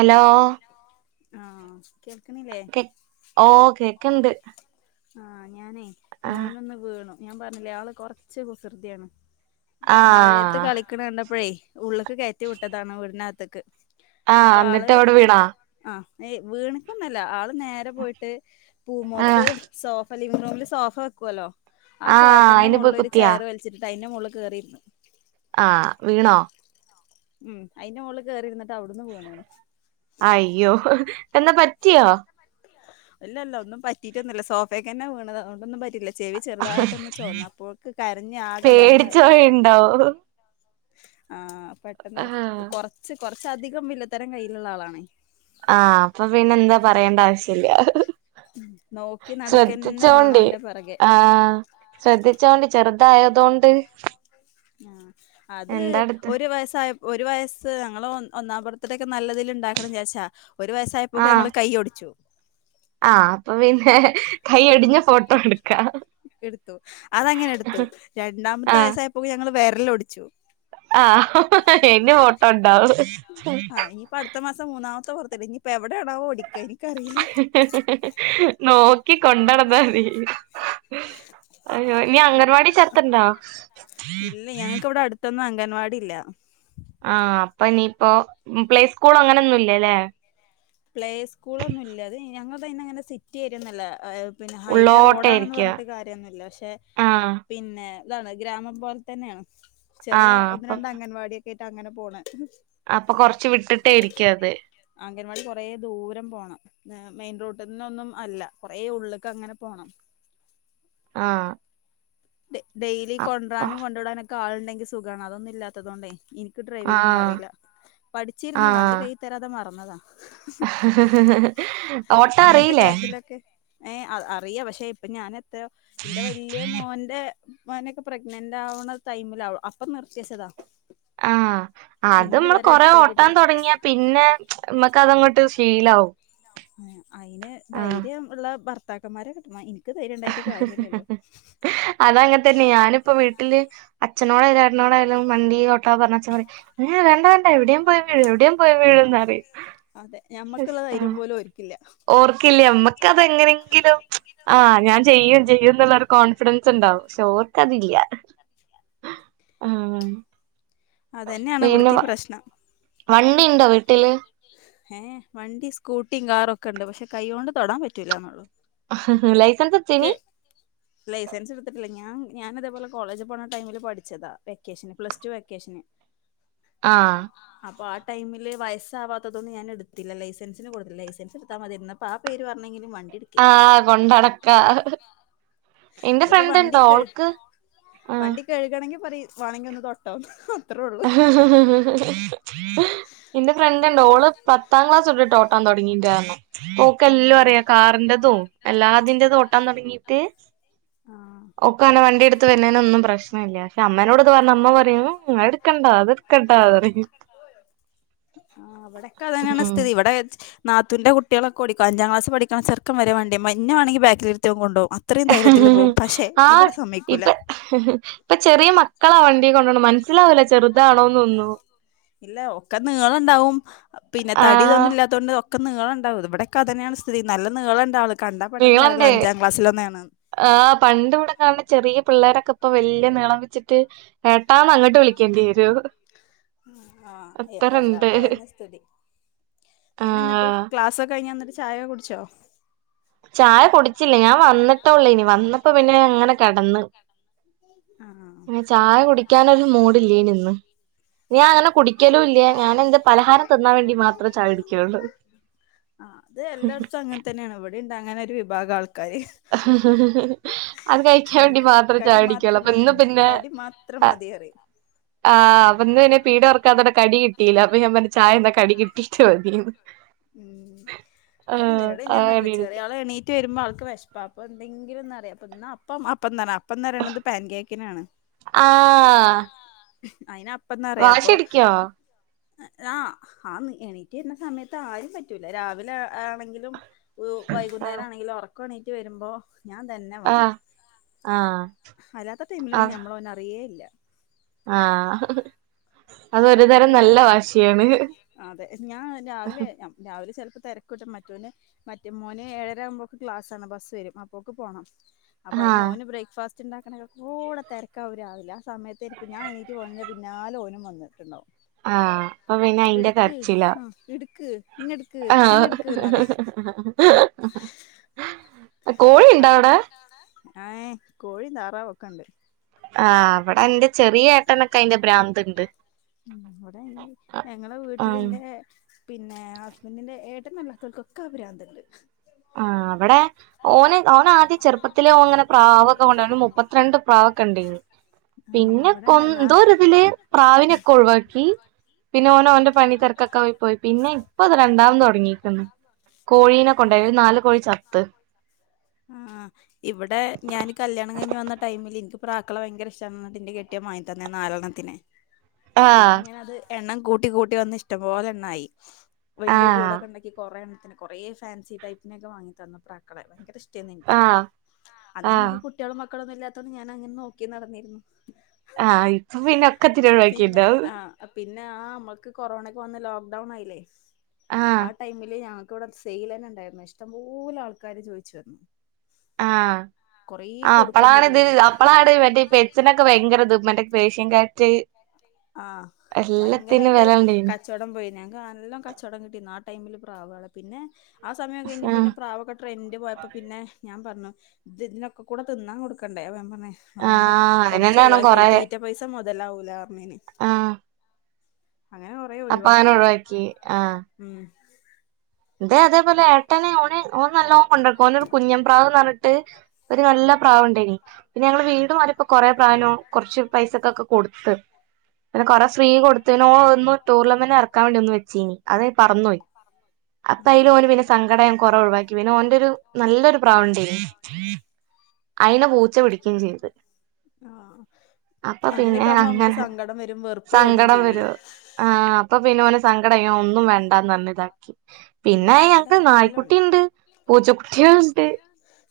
Hello ആ കെ ഓ കേക്കണ്ട് ആ ഞാനേ മോനൊന്ന് വീണു ഞാൻ പറഞ്ഞില്ലേ ആള്കൊറച്ച് കുസൃതിയാണ് മഴയത്ത് ആഹ് കളിക്കണ കണ്ടപ്പഴേ ഉള്ള്ക്ക്‌ കയറ്റിവിട്ടതാണ് വീട്നകത്ത്ക്ക് ആ ന്നിട്ട് അവ്ടെവീണോ ആ ഏയ് വീണിക്കൊന്നല്ല ആള് നേരെ പോയിട്ട് പൂമോത്ത് ആഹ് സോഫ അപ്പ ലിവിംഗ് റൂമില് സോഫവെക്കുവല്ലോ ആ ആഹ് അയിന് പോയി സോഫന്റെമോള് ഒരു കുത്തിയാ ചെയർവൽചിട്ട്ട്ട് ആയി ന്ന മോൾള് കേറീര്ന്ന് ആ വീണോ ഉം അയിന്റെ മോള് കേറി്ര്ന്ന് അയ്യോ എന്ന പറ്റിയോ ഇല്ലല്ല ഒന്നും പറ്റിട്ടൊന്നല്ല സോഫെക്കന്നെ വീണത് അതോണ്ടൊന്നും പറ്റ ട്ടില്ല ചെവി ചെറുതായിട്ടൊന്ന് ചോവന്നപ്പോക്ക് കരഞ് ആകെ പേടിച്ച് ബഹളായി പോയിണ്ടാവും ആ പെട്ടെന്ന് ആഹ് കൊറച്ച് കൊറച്ചധികം വില്ലത്തരം കയ്യില്ള്ള ആളാണെ ആ അപ്പൊ പിന്നെന്താ പറയേണ്ടആവശ്യല്ല നോക്കി നടക്കന്നെ വേണം ശ്രദ്ധിച്ചോണ്ടി ഓന്റെ പെറകെ ആ ശ്രദ്ധിച്ചോണ്ടി ചെറ് തായതോണ്ട് ആ അത് ഒര്വയസ്സായ ഒരു വയസ്സ് ഞങ്ങള് ഒന്നാംബർത്തിടക്കെ നല്ലതില്ണ്ടാക്കണം ജാച്ചാ ഒരു വയസായപ്പോക്കെ ഞങ്ങള് കയ്യ്ഒടിച്ചു ആ അപ്പൊ പിന്നെ ആ കയ്യൊടിഞ്ഞ ഫോട്ടോട്ക്കാം എടുത്തു അതങ്ങനെ എടുത്തു രണ്ടാമത്തെ വയസ്സായപ്പോ ഞങ്ങള് വെരലൊടിച്ചു ആ ന്നെ ഫോട്ടോണ്ടാവും ത ബർത്ഡേ ഇഞ്പ്പ എവ് ഓടിക്ക ഇൻകറി നോക്കി കൊണ്ടടന്നാതി അയ്യോ ഇനി അംഗൻവാടി ചേർത്ത്ണ്ടോ ഇല്ലെ ഞങ്ങക്ക്വ്ടെ അട്ത്തൊന്നും അംഗൻവാടി ഇല്ല ആ അപ്പൊനിയിപ്പോ പ്ലേസ്കൂള അങ്ങനെൊന്നുല്ലല്ലേ പ്ലേസ്കൂളൊന്നു ഇല്ല അത് ഞങ്ങൾത് അയിന്അങ്ങനെ സിറ്റി ഏരിന്നല്ല പിന്നെ ഹൈവേ റോഡാണെന്ന് ഉള്ളോട്ടായിരിക്കും പർഞ്ഞിട്ട് കാര്യന്നുല്ല പക്ഷെ ആഹ് പിന്നെ ഇതാണ് ഗ്രാമം പോൽതന്നെണ് ചെറ്യയ ആഹ് ഒന്ന് അപ്പൊ രണ്ട് അംഗൻവാടിയക്കെറ്റ് അങ്ങനെപോണ് അപ്പൊ കൊറച്ച് വിട്ടിട്ടേയിരിക്ക അത് അംഗൻവാടി കൊറേ ദൂരംപോണം മെയിൻ റോട്ട്ന്നൊന്നും അല്ല കൊറെ ഉള്ളക്ക്ങ്ങനെപോണം ആ ഡെയിലി കൊണ്ടരാനും കൊണ്ടുവിടാനൊക്കെ ആള്ണ്ടെങ്കിൽ സുഗാണ് അതൊന്നും ഇല്ലാത്തതോണ്ട് ഇനി ക്ക് ഡ്രൈവിംഗ് ആഹ് ഒന്നുഅറീല പഠിച്ചിരുന്നു വണ്ടി കൈയിതരാതെ മറന്നതാ ഓട്ട അങ്ങനത്തെ അറീലെ കാര്യത്തിലൊക്കെ ഏ അറിയ പഷെ ഇപ്പൊ ഞാൻത്രയോ ഇന്റെവല്യയ മോൻ മോനൊക്കെ പ്രഗ്നന്റ് ആവണടൈമില അപ്പനിർത്തിച്ചതാ ആ അത് മ്മള് കൊറെ ഓട്ടാൻ തതൊടങ്ങിയാ പിന്നെ മ്മക്ക്അതങ്ങോട്ട് ശീലആവും അയിന് ധൈര്യംഇള്ള ഭർത്താക്കന്മാരെകിട്ടണം ഇൻ അതങ്ങൻതന്നെ ഞാനിപ്പൊവീട്ടില് അച്നോടായാലും ചേട്ടനോടായാലും വണ്ടി ഓട്ടാപർഞ്ഞ അച്ഛൻപറിം ഏ വേണ്ടവേണ്ട എവിടേംപോയവീഴും എവിടേംപൊയവിഴുംന്നറിം അതെ ഞമ്മക്കുള്ള ധൈര്യം പോലും ഓര്ക്കില്ല ഓർക്കില്ലേ അമ്മക്കതെങ്ങനെങ്കിലും ആ ഞാൻ ചെയ്യുംചെയ്യുംന്നുള്ളരു കോൺഫിഡൻസ്ണ്ടാവും ശെ ഓർകതില്ല ആ അത് തന്നെയാണ് ഇവിടുത്തെ പ്രശ്നം വണ്ടിയുണ്ടോ വീട്ടില് ഏ വണ്ടി സ്കൂട്ടിയും കാറൊക്കെ ഉണ്ട് പക്ഷെ കൈ കൊണ്ട് തൊടാൻ പറ്റൂല്ല നമ്മൾ ലൈസൻസ് എടുത്തീനി കെ ലൈസെൻസ് എടുത്തിട്ടില്ല ഞാൻ ഞാനിതേപോലെ കോളേജ് പോണ ടൈമില് പഠിച്ചതാ വെക്കേഷന് പ്ലസ് ടു വെക്കേഷന് ആ അപ്പൊ ആ ടൈമില് വയസാവാ ഞാൻ എടുത്തില്ല ലൈസൻസിന് കൊടുത്തി ലൈസൻസ് എടുത്താ മതിയായിരുന്നു അപ്പോ ആ പേര് പറഞ്ഞെങ്കിലും വണ്ടി ആ എടുക്കായിരുന്നു കൊണ്ടടക്കാം എന്റെ ഇതിപ്പോ ഫ്രണ്ട് വണ്ടി ഉണ്ടോ കഴ് ഓൾക്ക് ആ പററി വാണെങ്കി ഒന്ന് തൊട്ടോ എന്റെഫ്ര ഇ ഓള് പത്താം ക്ലാസ് തൊട്ട് ഓട്ടാൻ തുടങ്ങിയിട്ടായിരുന്നു ഓക്ക് എല്ലാ ഉം അറിയാ കാറിന്റതും എല്ലാ അതിന്റെ ഓട്ടാൻ തുടങ്ങീട്ട് ആഹ് ഓക്ക് അനെ വണ്ടി എടുത്ത് വന്നേന ഒന്നും പ്രശ്നം ഇല്ല പക്ഷെ അമ്മേനോട് പറഞ്ഞ അമ്മ പറയും നി കണ്ടാത് കണ്ടാത് ആഹ് അവിടെയൊക്കെ അതാണ് സ്ഥിതി ഇവിടെ നാത്തൂന്റെ കുട്ടികളൊക്കെ ഓടിക്കും അഞ്ചാംക്ലാസ് പഠിക്കണ ചെറുക്കൻവരെ എന്നെ വേണെങ്കിൽ ബാക്കില ഇരുത്തി കൊണ്ടോ ആ സമ്മതിക്കൂല ഇപ്പ ഇപ്പ ചെറിയ മക്കളാ വണ്ടിയ കൊണ്ട മന മനസ്സിലാവില്ല ചെറുതാണോന്ന് ഒന്നും ഇല്ല ഒക്കെ നീളുണ്ടാവും പിന്നെ തടി ആഹ് ഇതൊന്നും ഇല്ലാത്തോണ്ട് ഒക്കെ നീള ഉണ്ടാവും ഇവിടൊക്കെ തന്നെയാണ് സ്ഥിതി നല്ല നീള ഉണ്ടാവ വീള ണ്ടേ ആ പണ്ട് ഇവിടെ കാണ ചെറിയ പിള്ളേരൊക്കെ ഇപ്പൊ വലിയ നീളം വെച്ചിട്ട് ഏട്ടാന്ന് അങ്ങോട്ട് വിളിക്കേണ്ടി വരു ഉ ആഹ് എല്ലാടത്തും അത് തന്നെ സ്ഥിതി പിന്നെ എന്നിട്ട് ആഹ് ക്ലാസൊക്കെ കഴിഞ്ഞ് വന്നിട്ട് ചായയൊക്കെ കുടിച്ചോ ചായ കുടിച്ചില്ലേ ഞാൻ വന്നിട്ടോള്ളൂ ഇനി വന്നപ്പോ പിന്നെ അങ്ങനെ കിടന്ന് ആഹ് അ ചായ കുടിക്കാൻ ഒരു മൂഡല്ലേ നിന്ന് ഞാൻ അങ്ങനെ കുടിക്കലും ഇല്ല ഞാൻ പലഹാരം തിന്നാൻ വേണ്ടി മാത്രേ ചായ കുടിക്കുകയുള്ളൂ ആ അത് എല്ലായിടത്തും അങ്ങനെ തന്നെയാണ് ഇവിടെയും ഉണ്ട് അങ്ങനെ ഒരു വിഭാഗം ആൾക്കാ ആ അത് കഴിക്കാൻ വേണ്ടി ഓൽക്ക് മാത്രം കടി ചായ കുടിക്കുകയുള്ളോ മാത്രം അപ്പൊ മതി ഇന്ന് ഉം പിന്നെ കടി മാത്രം മതി പറയും ആ ഇന്ന് പിന്നെ പീടിക തുറക്കാത്തതോ കിട്ടിയില്ലേ അപ്പൊ ഞാൻ പറഞ്ഞു ചായ എന്താ കിട്ടിട്ട് മതി ഉം അവിടെ അതിനോട് ഞാൻ പറഞ്ഞില്ല അങ്ങനെ ചെറിയ ആൾ എണീറ്റ് വരുമ്പോ ആൾക്ക് വിശ അപ്പൊ എന്തെങ്കിലുംന്നറിയ അപ്പം അപ്പ എന്ത അപ്പന്ന് പറയണ് പാൻ കേക്കിനാണ് ആഹ് അപ്പന്നാറിയ അപ്പൊ വാശി പിടിക്കോ ആ ആ എണീറ്റ് വരുന്ന സമയത്ത് ആരും പറ്റൂല രാവിലെ ആണെങ്കിലും ആഹ് വൈകുന്നേരം ആണെങ്കിൽ ഉറക്കം എണീറ്റ് വരുമ്പോ ഞാൻ തന്നെ വേണം ആഹ് ആഹ് അല്ലാത്ത ടൈമിൽ പിന്ന നമ്മളെ അറിയേ ഇല്ല ആ അപ്പൊ പിന്നെ അതെ ഞാൻ രാവിലെ രാവിലെ ചിലപ്പോ തിരക്കൂട്ടം മറ്റേ മേന് ഏഴര ആകുമ്പോക്ക് ക്ലാസ്സാണ് ബസ് വരും അപ്പോഴേക്ക് പോകണം അപ്പൊ ആഹ് അയിന്ഓന് ബ്രേക്ക്ഫാസ്റ്റ് വച്ച ഉണ്ടാക്കണൊക്കെ കൂടെ തിരക്ക് അവരാവില്ല ആ സമയത്ത് എനിക്ക് ഞാ എണീട്ട പോകുന്നില്ല പിന്നാലെഓനും വന്നിട്ടുണ്ടാവും ആഹ് അപ്പൊ പിന്നെ എന്നിട്ട് അയിന്റെ എടുക്ക് കരച്ചിലാ ആഹ എടുക്ക് ഇന്ന എടുക്ക് ആഹ് ഇന്നെടുക്ക് [unintelligible] കോഴിണ്ടോ അവിടെ ആ കോഴിയും താറാവും ഒക്കെയുണ്ട് ആഹ് അവിടെ എന്റെ ചെറിയ ഏട്ടനൊക്കെ അയിന്റെ ഭ്രാന്ത് ഉണ്ട് ഉ ഇവിടെ ഇ ഞങ്ങളെ ആഹ് വീട്ടിലിന്റെ പിന്നെ ഹസ്ബന്റിന്റെ ഏട്ട നല്ലാത്തവർക്കൊക്കെ ആ ഭ്രാന്ത്. ആ അവടെ. ഓന് ഓന ആദ്യം ചെറുപ്പത്തിലെ ഓൻ ങ്ങനെ പ്രാവൊക്കെ കൊണ്ടാണ്ട് മുപ്പത്തിരണ്ട് പ്രാവ്ക്കെണ്ടേനി ആ പിന്നെ കൊ ഇവിടെണ്ടായിന്ന ന്തോ ര് ഇതില് പ്രാവിനൊക്കെ ഒഴിവാക്കി പിന്നെ ഓന ഓന്റെ പണി തിരക്കൊക്കെ പോയി പോയി പിന്നെ ഇപ്പൊ അത് രണ്ടാമത് തുടങ്ങിക്ക്ണ്. കോഴീനെ ആ ക്കെണ്ടായി ഒരു നാല് കോഴി ചത്ത്. ആ ഇവിടെ ഞാൻ കല്യാണം കഴിഞ്ഞ് വന്ന ടൈമില് എനിക്ക് പ്രാക്കളെ ഭയങ്കര ഇഷ്ട. കെട്ടിയൻ വ [unintelligible] നാലണ്ണത്തിനെ പിന്നെ ആഹ് ഇങ്ങനെ അത് എണ്ണം കൂട്ടി കൂട്ടി വന്ന് ഇഷ്ടം പോലെ എണ്ണായി വലിയ ആഹ് കൂടൊക്കെ ഉണ്ടാക്കി കുറെ എണ്ണത്തിന് കുറെ ഫാൻസി ടൈപ്പിനെൊക്കെ വാങ്ങി തന്നു പ്ര ക്കളെ ഭയങ്കര ഇഷ്ടം. നിനക്ക് ആഹ് അന്ന് ആഹ് നിങ്ങക്ക് കുട്ടികളും മക്കളോന്നും ഇല്ലാത്തോണ്ട് ഞാൻ അങ്ങനെ നോക്കി നടന്നിരുന്നു. ആഹ ഇപ്പൊ പിന്നെ ഒക്കെ തി ഒഴിവാക്കിണ്ടാവ. ഞാ ആ മ്മൾക്ക് കൊറോണക്ക് വന്ന് ലോക്ക്ഡൌൺ ആയില്ലേ ആഹ് ആ ടൈമില് ഞങ്ങ ൻക്ക് വടെ സെയിലന്നെ ണ്ടായിരുന്നു ഇഷ്ടംപലെ ആൾക്കാരാര് ചോയിച്ചു വന്നു ആ കൊറേ ആ കൊടുക്കുകയും അപ്പളാണ് ഇത് ചെയ്തുക്കണ് അപ്പളാണ് മറ്റേ പെറ്റ് സ്നൊക്കെ ഭയങ്കര ത് മറ്റേ പേഷ്യൻ ക്യാറ്റ് ആ എല്ലാത്തിനും ഭയങ്കരായിട്ട് വെല ഇണ്ടേനി കച്ചോടം പോയി ഞങ്ങക്ക് നല്ലോ കച്ചോടം കിട്ടി നാട്ട ടൈമില് പ്രാവാള് പിന്നെ ആ സമയം കഴിഞ്ഞ് ആഹ് പിന്നെ പ്രാവൊക്കെ ട്രെൻഡ് പോയപ്പോ പിന്നെ ഞാ പറഞ്ഞു ഇതിനെയൊക്കെ കൂടെ തിന്നാൻ കൊടുക്കണ്ടേ? ന്ന് വേണ്ട ആഹ് കുറച്ച് അതിനെന്നാണ് ഒഴിവാക്കി ക്കാളി തീറ്റ പൈസ മുതലാവൂലറ്ഞ്ഞേന് ആ അ പഅങ്ങനെ ഒഴിവാക്കി ആ ഉം ഇതെ അതേപോലെ ഏട്ടനെ ഓന ഓെ നല്ല ഓൻ കൊണ്ടക്കും. ഓനരു കുഞ്ഞം പ്രാവ് പറഞ്ഞിട്ട്. ഒരു നല്ല [unintelligible] പിന്നെ ഞങ്ങള് വീട്മാറി ഇപ്പോ കൊറേ പ്റാവിനോ കുറച്ച് പൈസൊക്കെ ക്കെ കൊടുത്ത്. പിന്നെ കൊറെേ ഫ്രീ കൊടുത്തനോ ഒന്ന് ടൂർലമെന്റ് ഇറക്കാൻ വേണ്ടി ഒന്ന് വെച്ചീനി. അതെ പറന്നോയ്. പ്പം അയ്ല് ആഹ് ഓല് പിന്നെ സങ്കടം യ് കുറെ ഒഴിവാക്കി പിന്നെ ഓൻറ രു നല്ലൊരു പ്രാവ്ണ്ടേനി അയിന പൂച്ച പിടിക്കയും ചെയ്ത്. ആഹ് അപ്പൊ പിന്നെ അങ്ങനെയൊക്കെ ആകുമ്പോ നമുക്ക് അങ്ങനെ സങ്കടം വരും വെറുപ്പ് തോന്നും സങ്കടം വര ചെയ്യുവേ ആ അപ്പൊ പിന്നെ ഓനെ സങ്കടം ഇ ഒന്നും വേണ്ടന്ന്. പറഞ്ഞ ഇതാക്കി ഉം പിന്നെ ഇവിടെ ഞക്ക് എല്ലാം ഉണ്ട് നായ്ക്കുട്ടിണ്ട്. ആഹ് പൂച്ചക്കുട്ടിളുണ്ട്.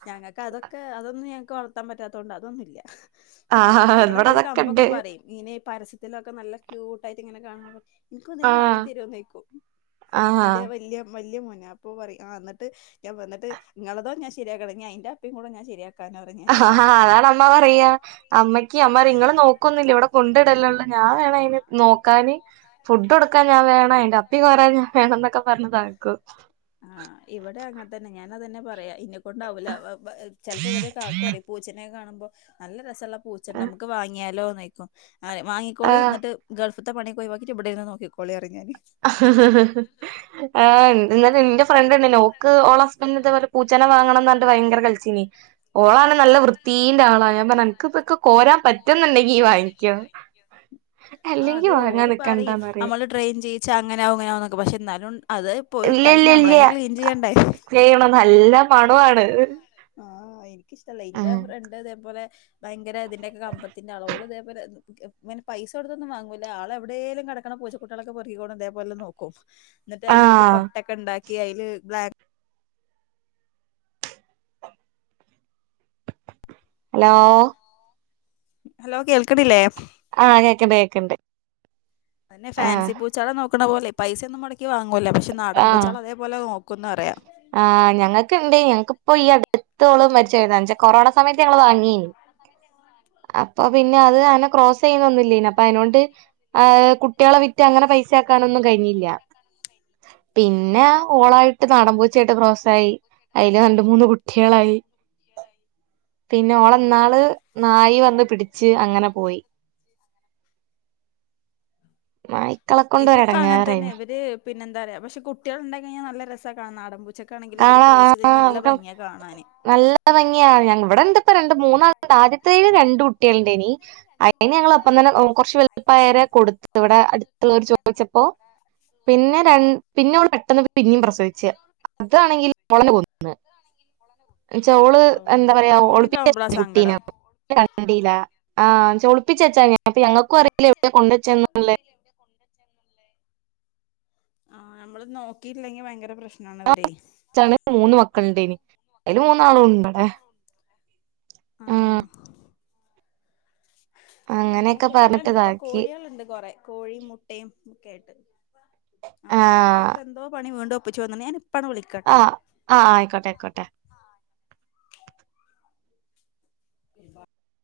ഞങ്ങൾക്ക് അതൊക്കെ അതൊന്നും ഞങ്ങൾക്ക് വളർത്താൻ പറ്റാത്തോണ്ട് അതൊന്നും ഇല്ല [unintelligible] ആഹ് ഇവിടെ അവര് അതൊക്കെ കമ്പൊക്കെ ഇണ്ട് പറയും ഇനെ പരസ്യത്തിലൊക്കെ എനിക്കന്നേ വാങ്ങി ആഹ് തരുന്നേക്കോ ആഹ് എന്റെ വല്യ വല്യ മോനാ അപ്പോൻ പറിം ന്നട്ട് ഞാ വന്ന്ട്ട് ഇങ്ങളതോ ഞൻ ശരിയാ കണ്ടേ ഇഞ്ഞ് അയിന്റെ അപ്പിം കൂടെ ഞാ ശെരിയാ ആ അതാണ് അമ്മ പറയാ അമ്മയ്ക്ക് അമ്മപറയ ഇങ്ങൾ നോക്കൊന്നുമില്ല. ഇവിടെ കൊണ്ട ഇടലള്ളു. ഞാൻ വേണം അന് നോക്കാന് ഫുഡ് കൊടുക്കാൻ ഞാൻ വേണം. അതിന്റെ അപ്പികോരാൻ ഞാൻ വേണം. എന്നൊക്കെ പറഞ്താകി [unintelligible] ആ ഇവിടെ അങ്ങനെ തന്നെ ഞാനത്ന്നെ പറയാ ഉണ്ടാവൂല്ല ചിലപ്പോ അവരെ കാക്കു പറയും പൂച്ചനെ കാണുമ്പോ നല്ല രസള്ള പൂച്ചണ്ട്‌ നമക്ക് വാങ്ങിയാലോന്ന് യ്ക്കും നാ പറിം വാങ്ങിക്കോളി ആഹ് ന്നട്ട് ഗൾഫ് ഇത്ത പണി ക്കെ ഒഴിവാക്കിട്ട് ഇടെന്ന് നോക്കി ക്കോളി ആ എന്ത് ന നിന്റെ ഫ്രണ്ട് ഉണ്ട് നോക്ക് ഓള് ഹസ്ബൻഡ ഇ പൂച്ചന വാങ്ങണം. പറഞ്ഞിട്ട്. ഭയങ്കര കറച്ചിലായ്‌ ഓള നല്ല വൃത്തിന്റെ ആളാ അ നക്ക് ഇതൊക്കെ കോരാൻ പറ്റൊ. പറ്റന്നുണ്ടെങ്കി വാങ്ങിക്കോ ആ അല്ലെങ്കി അത് വാങ്ങാ നിക്കണ്ടന്നറിയും. അങ്ങനെവും ഇങ്ങനെ വും ന്നൊക്കെ പക്ഷെ ന്നാലും അത് ഇല്ല പോയിട്ടാലും ഇല്ല ഇല്ല ഞമ്മളന്നെ ക്ലീൻ ചെയ്യണ്ടെ മണുവാണ്. ഇഷ്ടല്ല ഇന്റെറെ ഫ്രണ്ട് അതേപോലെ. ഭയങ്കര ഇതിന്റെ ഒക്കെ കമ്പത്തിന്റെ അളള ഇതേപോലെങ്ങനെ പൈസ കൊടുത്തൊന്നുംവാങ്ങൂല്ല ആളെ എവിടെേങ്കലും കിടക്ക്ണ പൂച്ച കുട്ടികളൊക്കെറുകികോണം ഇതേപോലെ നോക്കും എന്നിട്ട് അതിനായിട്ട് ആഹ് കൊട്ടൊക്കെ ഉണ്ടാക്കി അതില് ബ്ലാ ഹലോ ഹലോ കേൾകനില്ലേ ആ കേക്കിണ്ട് കേക്കിണ്ട് പിന്നെ ഫാൻസി പൂച്ചാള നോക്കണ പോലെ പൈസ ഒന്നും മുടക്കി വാങ്ങൂല്ല പക്ഷെ നാടൻ പൂച്ചാള അതേപോലെ നോക്കും നോക്കു എന്ന് പറയാം ആ് ഞങ്ങൾക്കണ്ട് ഞങ്ങക്ക് ഇപ്പോ ഈ അടുത്ത് എത്രത്തോളും മരിച്ചുന്നച്ചാ കൊറോണ സമയത്ത് ഞങ്ങള് വാങ്ങിരുന്ന് ആ അപ്പൊ പിന്നെ അത് അനെ ക്രോസ് ചെയ്യുന്ന ഒന്നുമില്ല അപ്പൊ അതിനൊണ്ട്ഹ് കുട്ടികളെ വിറ്റ് അങ്ങനെ പൈസക്ക ഒന്നും കഴിഞ്ഞില്ല പിന്നെ ഓളായിട്ട് നാടൻ ചേട്ട ക്രോസ് ആയി അതിൽ രണ്ട് മൂന്ന് കുട്ടികളായി പിന്നെ ആ ഓളന്നാള് നായി വന്ന് പിടിച്ച് അങ്ങനെ പോയി നായ്ക്കളെ [inaudible] കൊണ്ട് ഇതൊക്കെ അങ്ങനെ തന്നെ ഒരെടങ്ങേറേനി ഇവര് പിന്നെ എന്താ പറയാ പക്ഷെ കുട്ടികൾ ഉണ്ട കഴിഞ്ഞാൽ നല്ല രസം കാണ നാട ഉച്ചക്കെ ആണെങ്കിൽ ഇര് കാണാ ക്രോസ് ചെയ്തിന് നല്ല ഭംഗിയാ കാണാന് ഭംഗിയ ഞ ഇവിടെ ഇണ്ട് ഇപ്പ രണ്ട് മൂന്നാണ്ട് ആദ്യതേൽ രണ്ട് കുട്ടികളുഡേനി അതിനെ ഞങ്ങൾ അപ്പ അങ്ങനെ കൊറച്ച് വെളുപ്പായരെ കൊടുത്ത് ഇവിടെ അടുത്തുള്ളവർ ചോദിച്ചപ്പോ പിന്നെ ര പിന്നെ ഇവിടെ പെട്ടെന്ന് പിന്നെയും പ്രസവിച്ച അതാണെങ്കിൽ കൊളന്ന് കൊന്നന്ന് ചോള് ഔ എന്താ പറയാ അങ്ങനെയൊക്കെ ഒളിപ്പിച്ച ആവുമ്പളാ കുട്ടീന സങ്കടം. കണ്ടീല ആഹ് ഒളപ്പിച്ചെച്ചാ ഞാൻപ്പ ഞങ്ങൾക്കും അറിയില്ല എവിടെയ കൊണ്ടുവെച്ചല്ലേ ആ നമ്മള് നോക്കിയില്ലെങ്കി ഭയങ്കര പ്രശ്ന ആ ണ് മൂന്ന് മക്കളണ്ടന് അതില് മൂന്നാള ഉണ്ട് ആ അങ്ങനെയൊക്കെ അങ്ങനൊക്കെ എവിടെ പറഞ്ഞിട്ട് ഇണ്ട് ഇപ്പൊ ഇതാക്കി കോഴികളുണ്ട് കൊറെ കോഴി മുട്ടയും ഒക്കെ ആയിട്ട് ആഹ് അവിടെ അപ്പുറത്തെ എന്തോ പണി വീണ്ടോ ഒപ്പിച്ചു വന്ന ഞാൻ ഇപ്പാണ് ആ വിളിക്കാട്ടോ. ആ ആയിക്കോട്ടെ ആയിക്കോട്ടെ [inaudible]